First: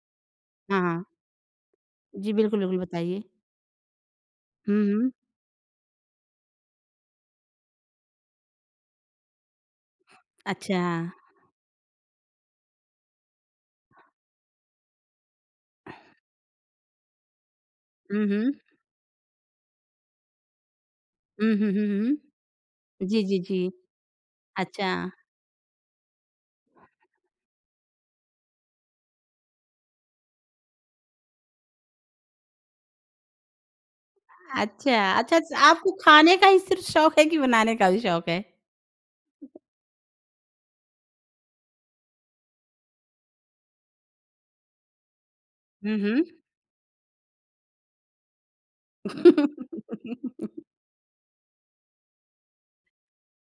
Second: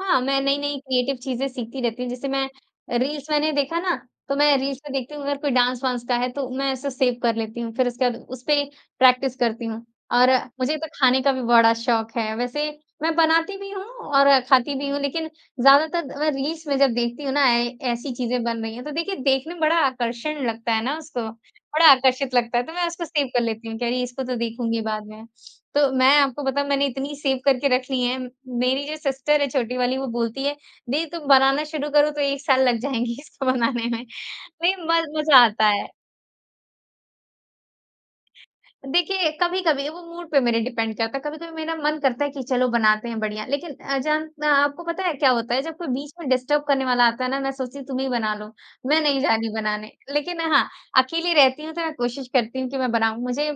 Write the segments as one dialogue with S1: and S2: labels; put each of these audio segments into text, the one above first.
S1: हाँ, मैं नई-नई
S2: हाँ, हाँ।
S1: क्रिएटिव चीज़ें सीखती रहती हूँ। जैसे
S2: जी,
S1: मैं
S2: बिल्कुल, बिल्कुल,
S1: अ,
S2: बताइए।
S1: रील्स मैंने देखा ना, तो मैं रील्स
S2: हुँ,
S1: में
S2: हुँ।
S1: देखती हूँ, अगर कोई डांस वांस का है, तो मैं इसे सेव कर लेती हूँ। फिर उसके बाद उसपे प्रैक्टिस करती हूँ और मुझे
S2: अच्छा।
S1: तो खाने का भी बड़ा शौक है। वैसे मैं बनाती भी हूँ और खाती भी हूँ, लेकिन ज़्यादातर अ, रील्स मैं जब देखती हूँ ना, ऐ ऐसी
S2: हुँ,
S1: चीज़ें
S2: हुँ।
S1: बन रही हैं, तो देखिए, देखने में बड़ा आकर्षण लगता है ना उसको,
S2: हुँ, हुँ, हुँ,
S1: बड़ा आकर्षित
S2: हुँ।
S1: लगता है। तो मैं उसको
S2: जी,
S1: सेव
S2: जी,
S1: कर
S2: जी।
S1: लेती हूँ कि, "अरे! इसको तो देखूँगी
S2: अच्छा।
S1: बाद में।" तो मैं आपको बताऊँ, मैंने इतनी सेव करके रख ली हैं, मेरी जो सिस्टर है छोटी वाली, वो बोलती है, "दीदी, तुम बनाना शुरू करो, तो 1 साल लग जाएँगे इसको बनाने में।" नहीं,
S2: अच्छा,
S1: म
S2: अच्छा,
S1: मज़ा
S2: च
S1: आता है।
S2: आपको खाने का ही सिर्फ़ शौक है कि बनाने का भी शौक है?
S1: देखिए, कभी-कभी, वो मूड पे मेरे डिपेंड करता है। कभी-कभी मेरा मन करता है कि, "चलो, बनाते हैं बढ़िया।" लेकिन अजन मैं आपको पता है, क्या होता है? जब कोई
S2: हुँ,
S1: बीच में
S2: हुँ।
S1: डिस्टर्ब करने वाला आता है ना, मैं सोचती हूँ, "तुम ही बना लो। मैं नहीं जा रही हूँ बनाने।" लेकिन हाँ, अकेली रहती हूँ, तो मैं कोशिश करती हूँ कि मैं बनाऊँ। मुझे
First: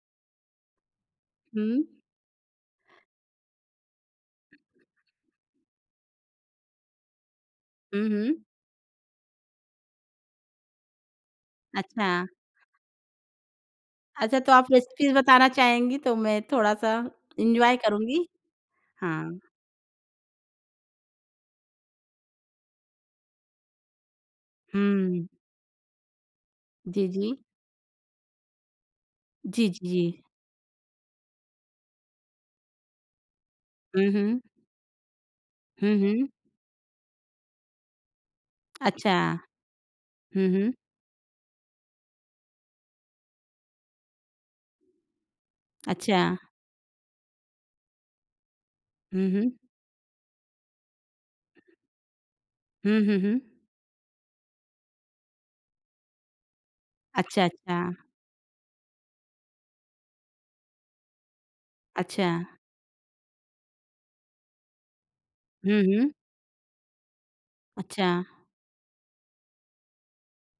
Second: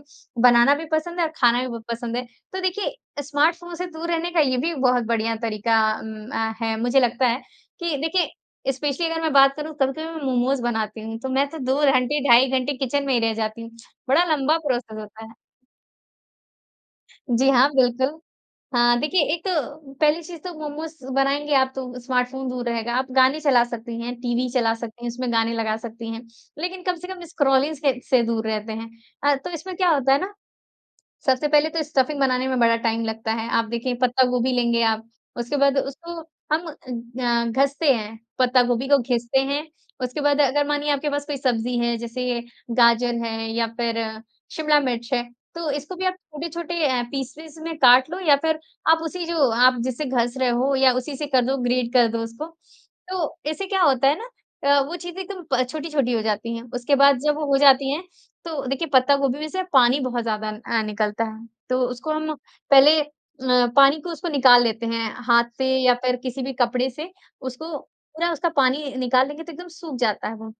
S1: बनाना भी पसंद है और खाना भी बहुत
S2: हुँ।
S1: पसंद है। तो देखिए अ, स्मार्टफ़ोन से दूर रहने का ये भी बहुत बढ़िया तरीका अम, अ, है। मुझे लगता है कि
S2: हुँ,
S1: देखिए,
S2: हुँ।
S1: स्पेशली अगर मैं बात करूँ, कभी-कभी मैं मोमोज़ बनाती हूँ, तो मैं तो 2
S2: अच्छा।
S1: घंटे, ढाई घंटे किचन में ही रह जाती हूँ। बड़ा
S2: अच्छा, तो
S1: लंबा
S2: आप
S1: प्रोसेस
S2: रेसिपीज़
S1: होता है।
S2: बताना चाहेंगी, तो मैं थोड़ा-सा
S1: जी, हाँ,
S2: एन्जॉय
S1: बिल्कुल।
S2: करूँगी।
S1: हाँ, देखिए,
S2: हाँ।
S1: एक तो पहली चीज़ तो मोमोज़ बनाएँगे आप, तो स्मार्टफ़ोन दूर रहेगा। आप गाने चला सकती हैं, टीवी चला सकती हैं,
S2: हुँ।
S1: उसमें गाने लगा सकती हैं, लेकिन कम
S2: जी,
S1: से कम
S2: जी।
S1: स्क्रॉलिंग से से दूर रहते हैं। अर तो
S2: जी,
S1: इसमें
S2: जी,
S1: क्या होता है
S2: जी।
S1: ना, सबसे पहले तो स्टफिंग बनाने में बड़ा टाइम लगता है। आप देखिए,
S2: हुँ,
S1: पत्ता
S2: हुँ।
S1: गोभी लेंगे आप, उसके बाद
S2: हुँ,
S1: उसको
S2: हुँ।
S1: हम अ, ग घसते हैं, पत्ता गोभी को
S2: अच्छा।
S1: घिसते हैं। उसके बाद,
S2: हुँ,
S1: अगर
S2: हुँ।
S1: मानिए, आपके पास कोई सब्ज़ी है, जैसे गाजर है या फिर शिमला मिर्च है, तो इसको भी आप
S2: अच्छा।
S1: छोटे-छोटे अ, पीसेज़ में काट लो या फिर आप उसी
S2: हुँ,
S1: जो
S2: हुँ।
S1: आप जिससे घस रहे हो या उसी से कर दो, ग्रेट कर दो उसको।
S2: हुँ, हुँ,
S1: तो
S2: हुँ।
S1: इससे क्या होता है ना अ, वो चीज़ें एकदम प छोटी-छोटी हो जाती हैं। उसके बाद जब
S2: अच्छा,
S1: वो हो जाती
S2: अच्छा।
S1: हैं, तो देखिए, पत्ता गोभी में से पानी बहुत ज़्यादा अ, निकलता है। तो उसको हम
S2: अच्छा।
S1: पहले अ, पानी को उसको निकाल लेते हैं, हाथ से
S2: हुँ,
S1: या
S2: हुँ।
S1: फिर किसी भी कपड़े से। उसको
S2: अच्छा।
S1: पूरा उसका पानी निकाल लेंगे, तो एकदम सूख जाता है वो।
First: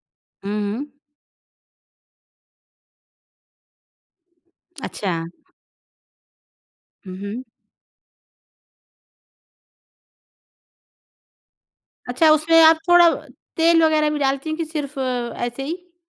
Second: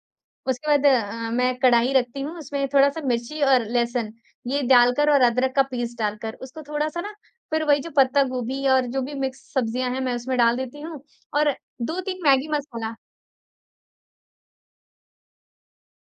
S2: हुँ,
S1: उसके बाद
S2: हुँ।
S1: अ, मैं कढ़ाई रखती हूँ, उसमें थोड़ा-सा मिर्ची और लहसुन, ये डालकर
S2: अच्छा।
S1: और अदरक का पीस डालकर, उसको थोड़ा-सा ना,
S2: हुँ, हुँ।
S1: फिर वही जो पत्ता गोभी और जो भी मिक्स सब्ज़ियाँ हैं, मैं उसमें डाल देती हूँ, और 2-3
S2: अच्छा,
S1: मैगी
S2: उसमें आप
S1: मसाला।
S2: थोड़ा तेल वगैरह भी डालती हैं कि सिर्फ़ ऐसे ही?